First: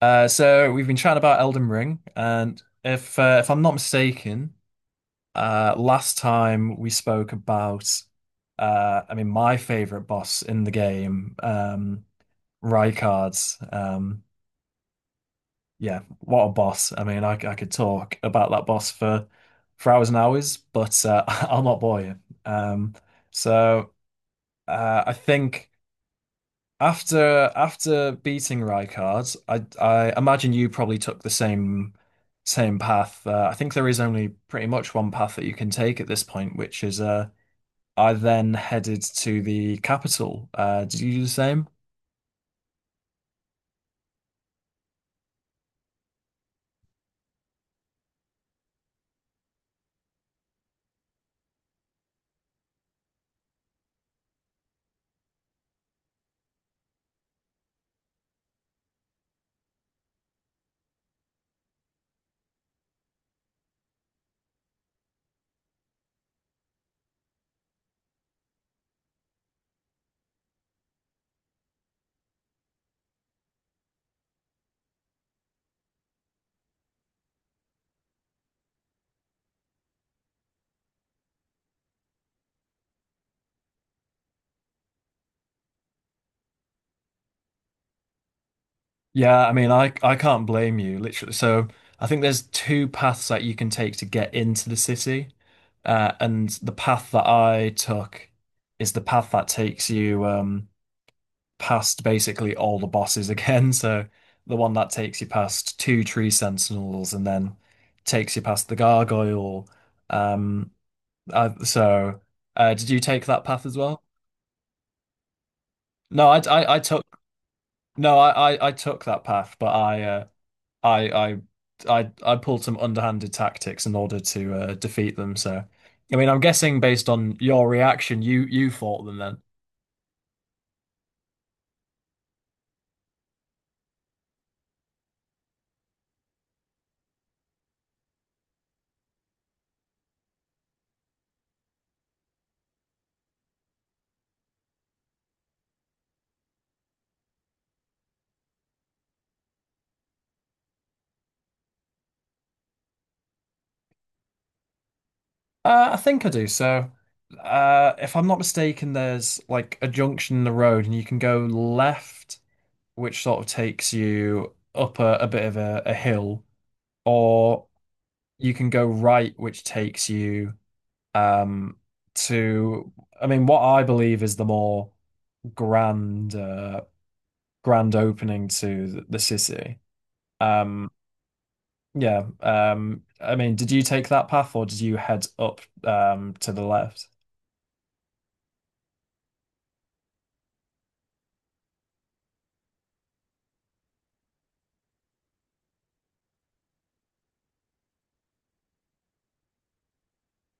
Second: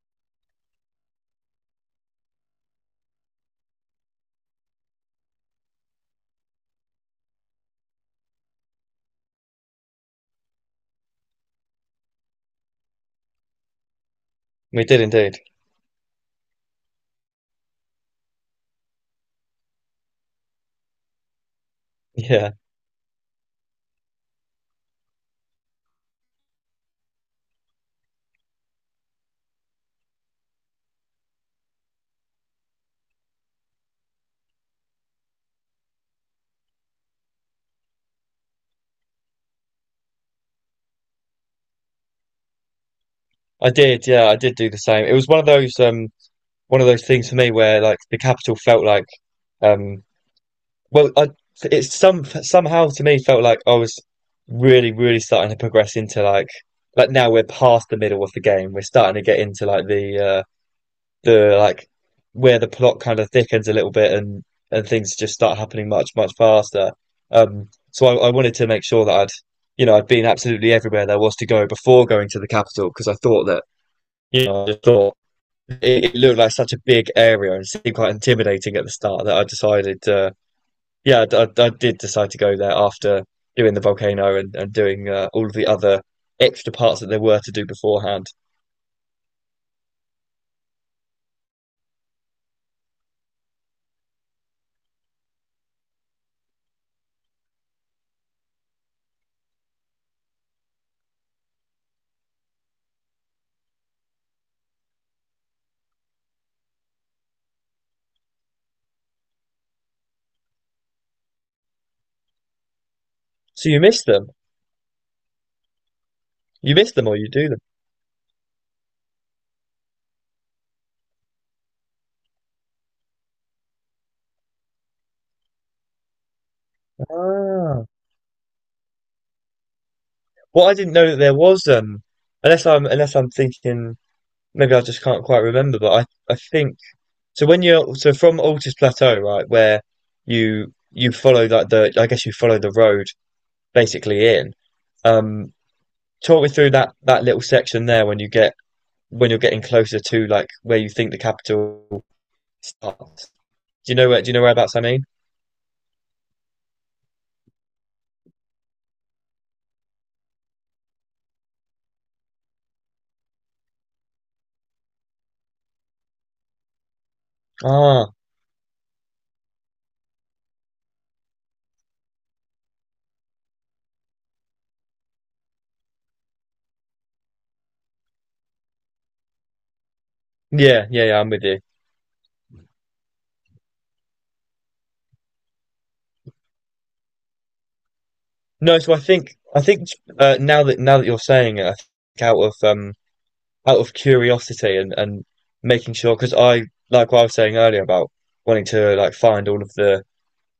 So we've been chatting about Elden Ring, and if I'm not mistaken, last time we spoke about, my favorite boss in the game, Rykard. Um, We did indeed. yeah, what a boss! I mean, I could talk about that boss for hours and hours, but I'll not bore you. Yeah, Um, so I think. After beating Rijkaard, I imagine you probably took the same same path. I think there is only pretty much one path that you can take at this point, which is I then headed to the capital. Did you do the same? I did. Yeah, I did do the same. It was one of those one of those things for me where like the capital felt like um well I it some somehow to me felt like I was really really starting to progress into like now we're past the middle of the game. We're starting to get into like where the plot kind of thickens a little bit and things just start happening much much faster. So I wanted to make sure that I'd you know I'd been absolutely everywhere there was to go before going to the capital because I thought that I just thought it looked like such a big area and seemed quite intimidating at the start that I decided, yeah, I did decide to go there after doing the volcano and, and doing all of the other extra parts that there were to do beforehand. Yeah, I mean I can't blame you, literally. So I think there's two paths that you can take to get into the city, and the path that I took is the path that takes you. Past basically all the bosses again. So the one that takes you past two tree sentinels and then takes you past the gargoyle. Um, I, so did you take that path So as you well? miss them. No, You I miss took them or you do them. no, I took that path, but I, I, I pulled some underhanded tactics in order to defeat them. So, I mean, I'm guessing based on your Ah. reaction, you fought them then. Well, I didn't know that there was, unless I'm thinking, maybe I just can't quite remember, but I think, so when you're, so from Altus Plateau, right, where you follow like the, I guess you follow the road basically in. Um, talk me through that little section there when you get when you're getting closer to like where you think the capital starts. Do you know where? Do you know whereabouts I mean? I think I do. So, if I'm not mistaken, there's like a junction in the road, and you can go left, which sort of takes you up a bit of a hill, or Ah, you can go right, which takes you um to, I mean, what I believe is the more grand, grand opening to the city. yeah, Um, yeah, yeah. I'm with you. yeah. I mean, did you take that path, or did you head up to the left? No, so I think now that you're saying it, I think out of curiosity and making sure because I like what I was saying earlier about wanting to like find all of the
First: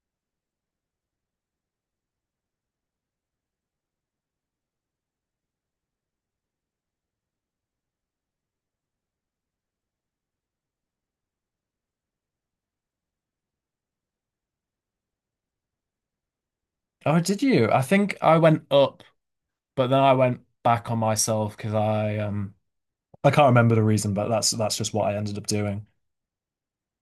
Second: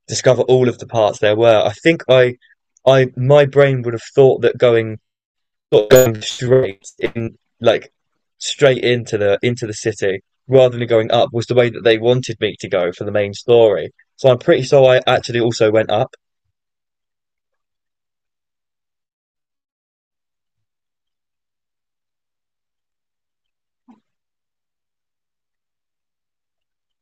discover all of the parts there were. I think I my brain would have thought that going not going straight in like straight into the city rather than going up was the way that they wanted me to go for the main story. So I'm pretty sure I actually also went up. Oh, did you? I think I went up, but then I went back on myself because I can't remember the reason, but that's just what I ended up doing.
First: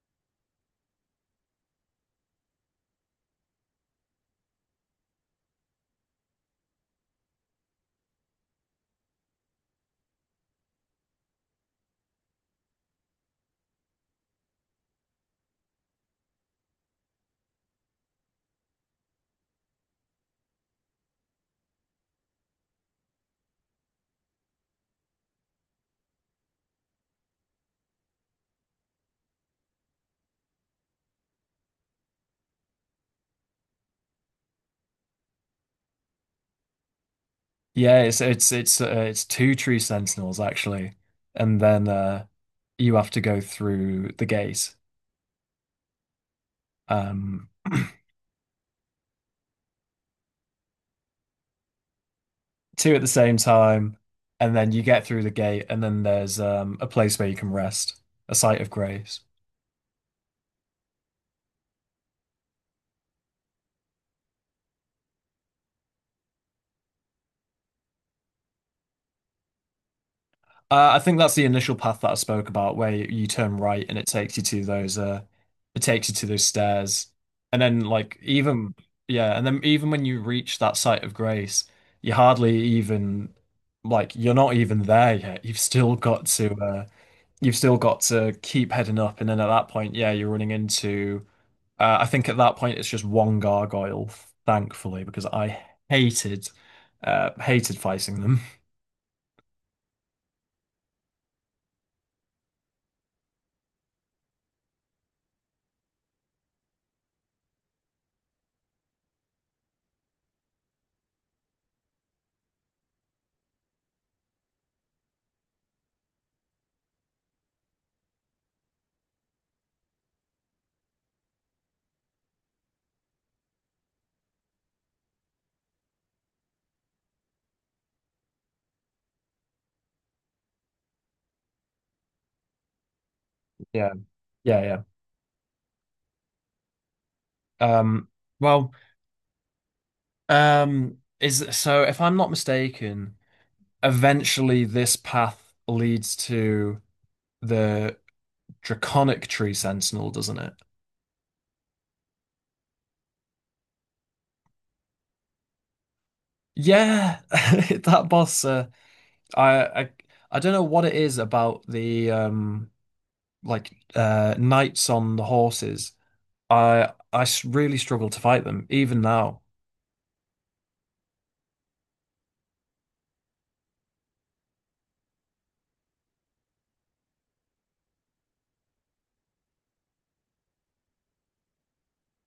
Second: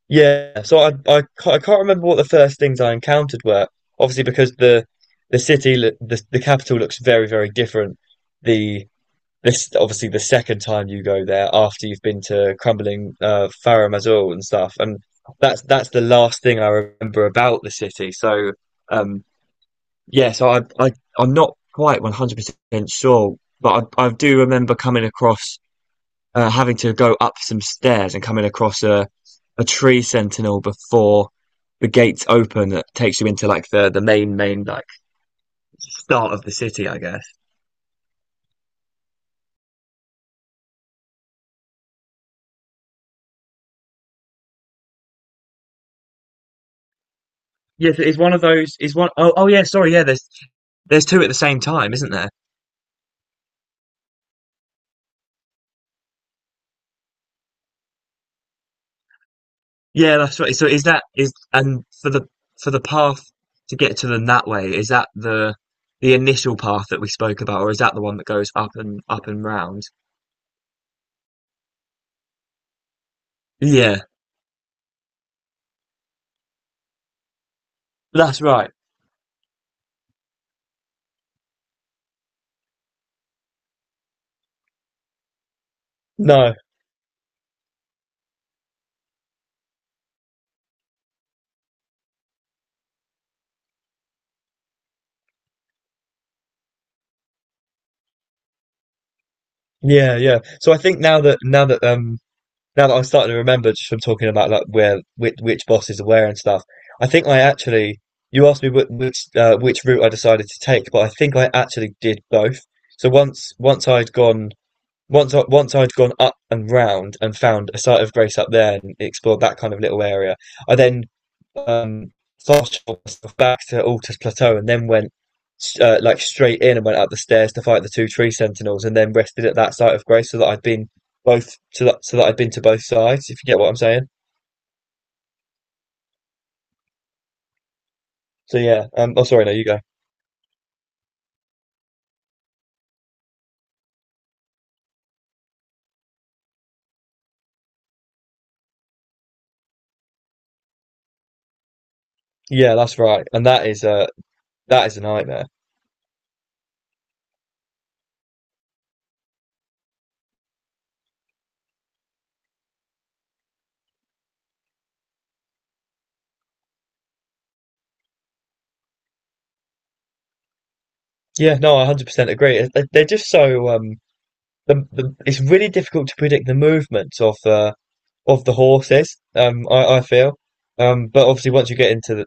Yeah. So I can't remember what the first things I encountered were. Obviously, because the city, the capital looks very very different. The this is obviously the second time you go there after you've been to crumbling Faro Mazur and stuff and that's the last thing I remember about the city, um so I'm not quite 100% sure, but I do remember coming across having to go up some stairs and coming across a tree sentinel before the gates open that takes you into like the main like start of the city I guess. Yeah, it's two tree sentinels actually, and then you have to go through the gate, um Yes, it's one of those. Is one oh oh yeah. Sorry, yeah. There's two at the same time, isn't there? two at the same time, and then you get through the gate, and then there's a place where you can rest, a site of grace. Yeah, that's right. So is that is and for the path to get to them that way, is that the initial path that we spoke about, or is that the one that goes up and up and round? I think that's the initial path that I spoke about, where you turn right and Yeah, it takes you to those it takes you to those stairs, and then like that's right. even yeah, and then even when you reach that site of grace, you hardly even like you're not even there yet. You've still got No. to you've still got to keep heading up, and then at that point, yeah, you're running into. I think at that point it's just one gargoyle, thankfully, because I hated hated fighting them. Yeah, yeah. So I think now that I'm starting to remember just from talking about like where which bosses are where and stuff, I think I actually you asked me which which route I decided to take, but I think I actually did both. So once I'd gone once I, once I'd gone up and round and found a site of grace up there and explored that kind of little area, I then um, fast traveled myself back to Altus Plateau and then went like straight in and went up the stairs to fight the two tree sentinels and then rested at that site of grace so that I'd been both so that so that I'd been to both sides, if you get what I'm Yeah, saying. yeah, yeah. So well. yeah, oh sorry, no, you go. Is so if I'm not mistaken, eventually this path leads to the Draconic Tree Sentinel, doesn't it? Yeah, that's right, and that is a nightmare. Yeah, that boss. I, I I don't know what it is about the knights on the horses. Really struggle to fight them even now. Yeah, no, I 100% agree. They- They're just so it's really difficult to predict the movements of the horses. I feel, but obviously once you get into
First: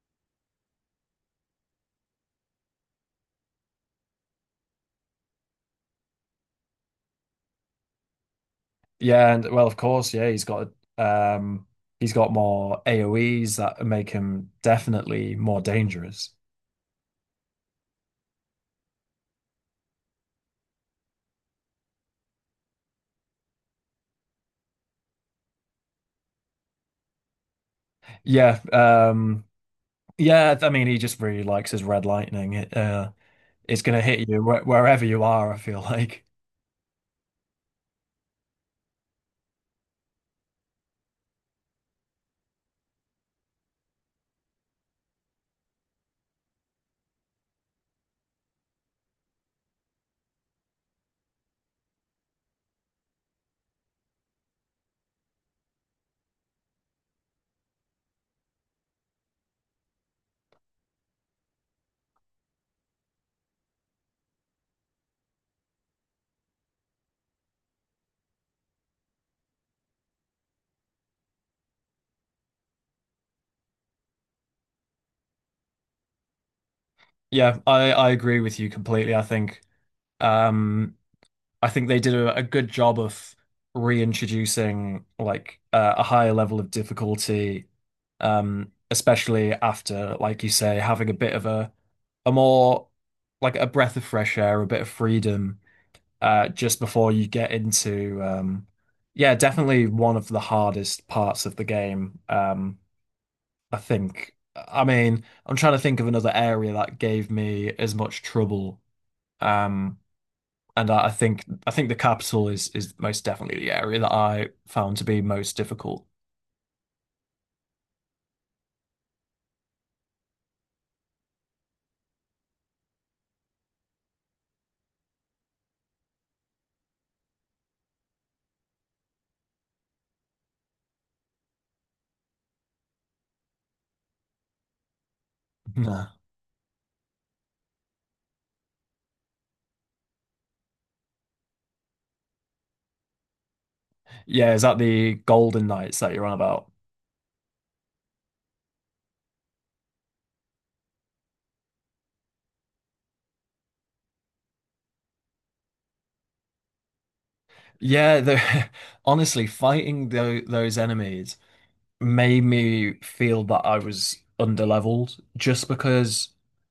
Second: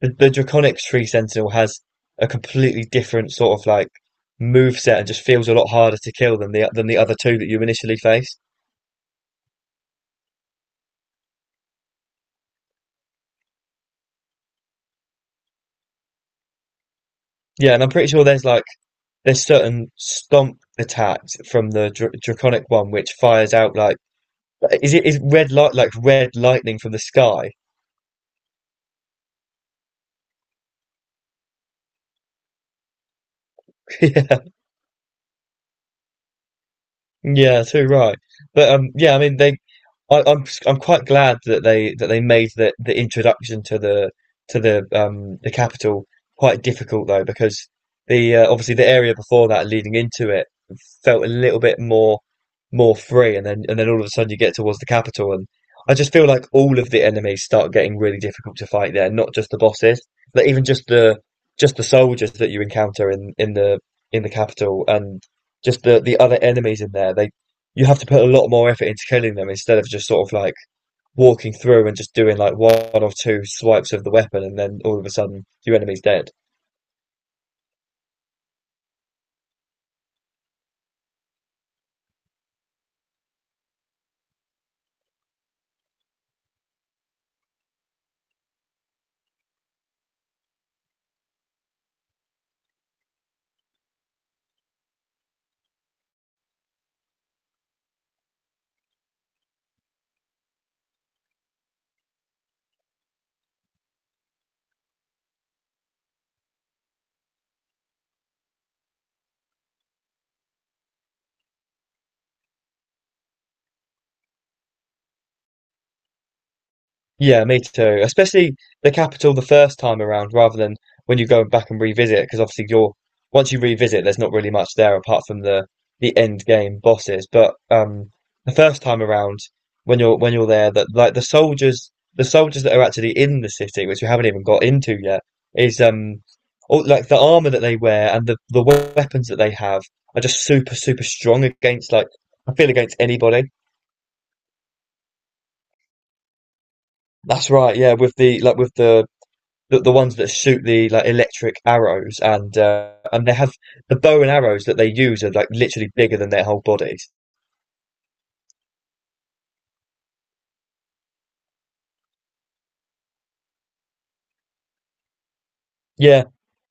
the Draconic Tree Sentinel has a completely different sort of like move set and just feels a lot harder to kill than the other two that you initially face. Yeah, and well, of course, yeah, um he's got more AoEs that make him definitely more dangerous. Yeah, and I'm pretty sure there's like there's certain stomp attacks from the dr Draconic one which fires out like is it is red light like red lightning from the sky? Yeah, um, yeah. I mean, he just really likes his red lightning. It's gonna hit Yeah, you wh wherever you are, I feel like. yeah, too right. But yeah, I mean they I'm quite glad that they made the introduction to the to the capital quite difficult though because the obviously the area before that leading into it felt a little bit more more free and then all of a sudden you get towards the capital and I just feel like all of the enemies start getting really difficult to fight there, not just the bosses. Like even just the soldiers that you encounter in the in the capital and just the other enemies in there, they you have to put a lot more effort into killing them instead of just sort of like walking through and just doing like one or two swipes of the weapon and then all of a sudden your enemy's dead. Yeah, I agree with you completely. Um, I think they did a good job of reintroducing like a higher level of difficulty, especially after, like you say, having a bit of a more like a breath of fresh air, a bit of freedom just before you get into yeah, definitely one of the hardest parts of the game. I think. I mean, I'm trying to think of another area that gave me as much trouble. Um, and I think the capital is most definitely the area that I found to be most difficult. Yeah, me too. Especially the capital the first time around, rather than when you go back and revisit, because obviously you're once you revisit, there's not really much there apart from the end game bosses. But the first time around, when you're there, that like the soldiers that are actually in the city, which we haven't even got into yet, is Nah. All, like the armor that they wear and the weapons that they have are just super super strong against like I feel against anybody. Yeah, is that the Golden Knights that you're on about? That's right, yeah. With the like with the ones that shoot the like electric arrows and, and they have the bow and arrows that they use are like literally bigger than their whole bodies. Yeah, the honestly, fighting those enemies. Made me feel that I was underleveled just Yeah, because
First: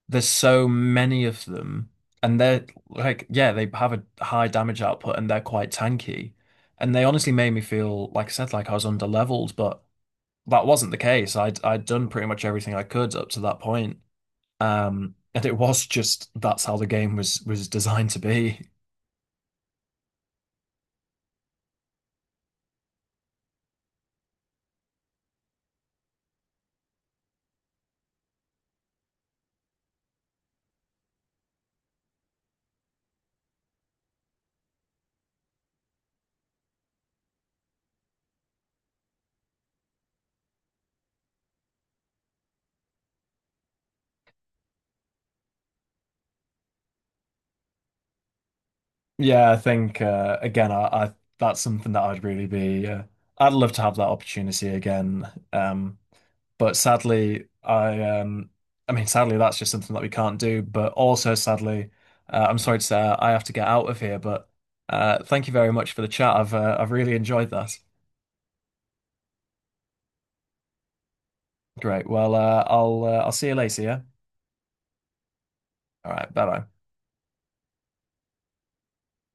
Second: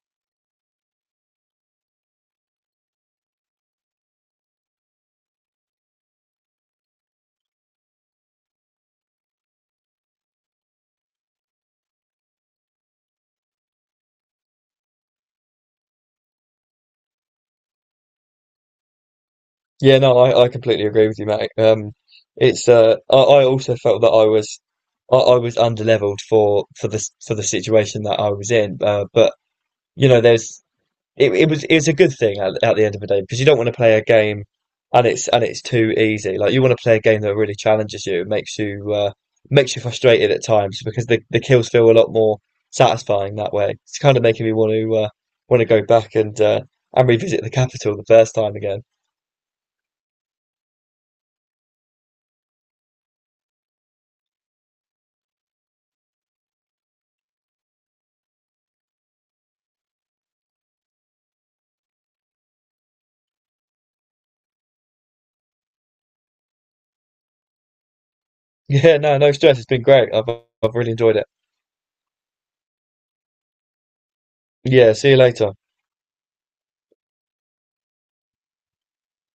there's so many of them and they're like yeah they have a high damage output and they're quite tanky and they honestly made me feel like I said like I was underleveled but that wasn't the case I'd done pretty much everything I could up to that point and it was just that's how the game was designed to be. yeah, no, I completely agree with you, mate. It's I also felt that I was I was underleveled for the situation that I was in, but you know, there's it was it was a good thing at the end of the day because you don't want to play a game and it's too easy. Like you want to play a game that really challenges you, makes you makes you frustrated at times because the kills feel a lot more satisfying that way. It's kind of making me want to go back and revisit the capital the first time again. Yeah, I think again, I that's something that I'd really be. I'd love to have that opportunity again. Um, but sadly, I mean, sadly, that's just something that we can't do. But also, sadly, I'm sorry to say, I have to get out of here. But thank you very much for the chat. I've really enjoyed that. Yeah, no, no stress. It's been great. I've really enjoyed it. Great. Well, I'll see you later. Yeah. Yeah, see you later. All right. Bye bye.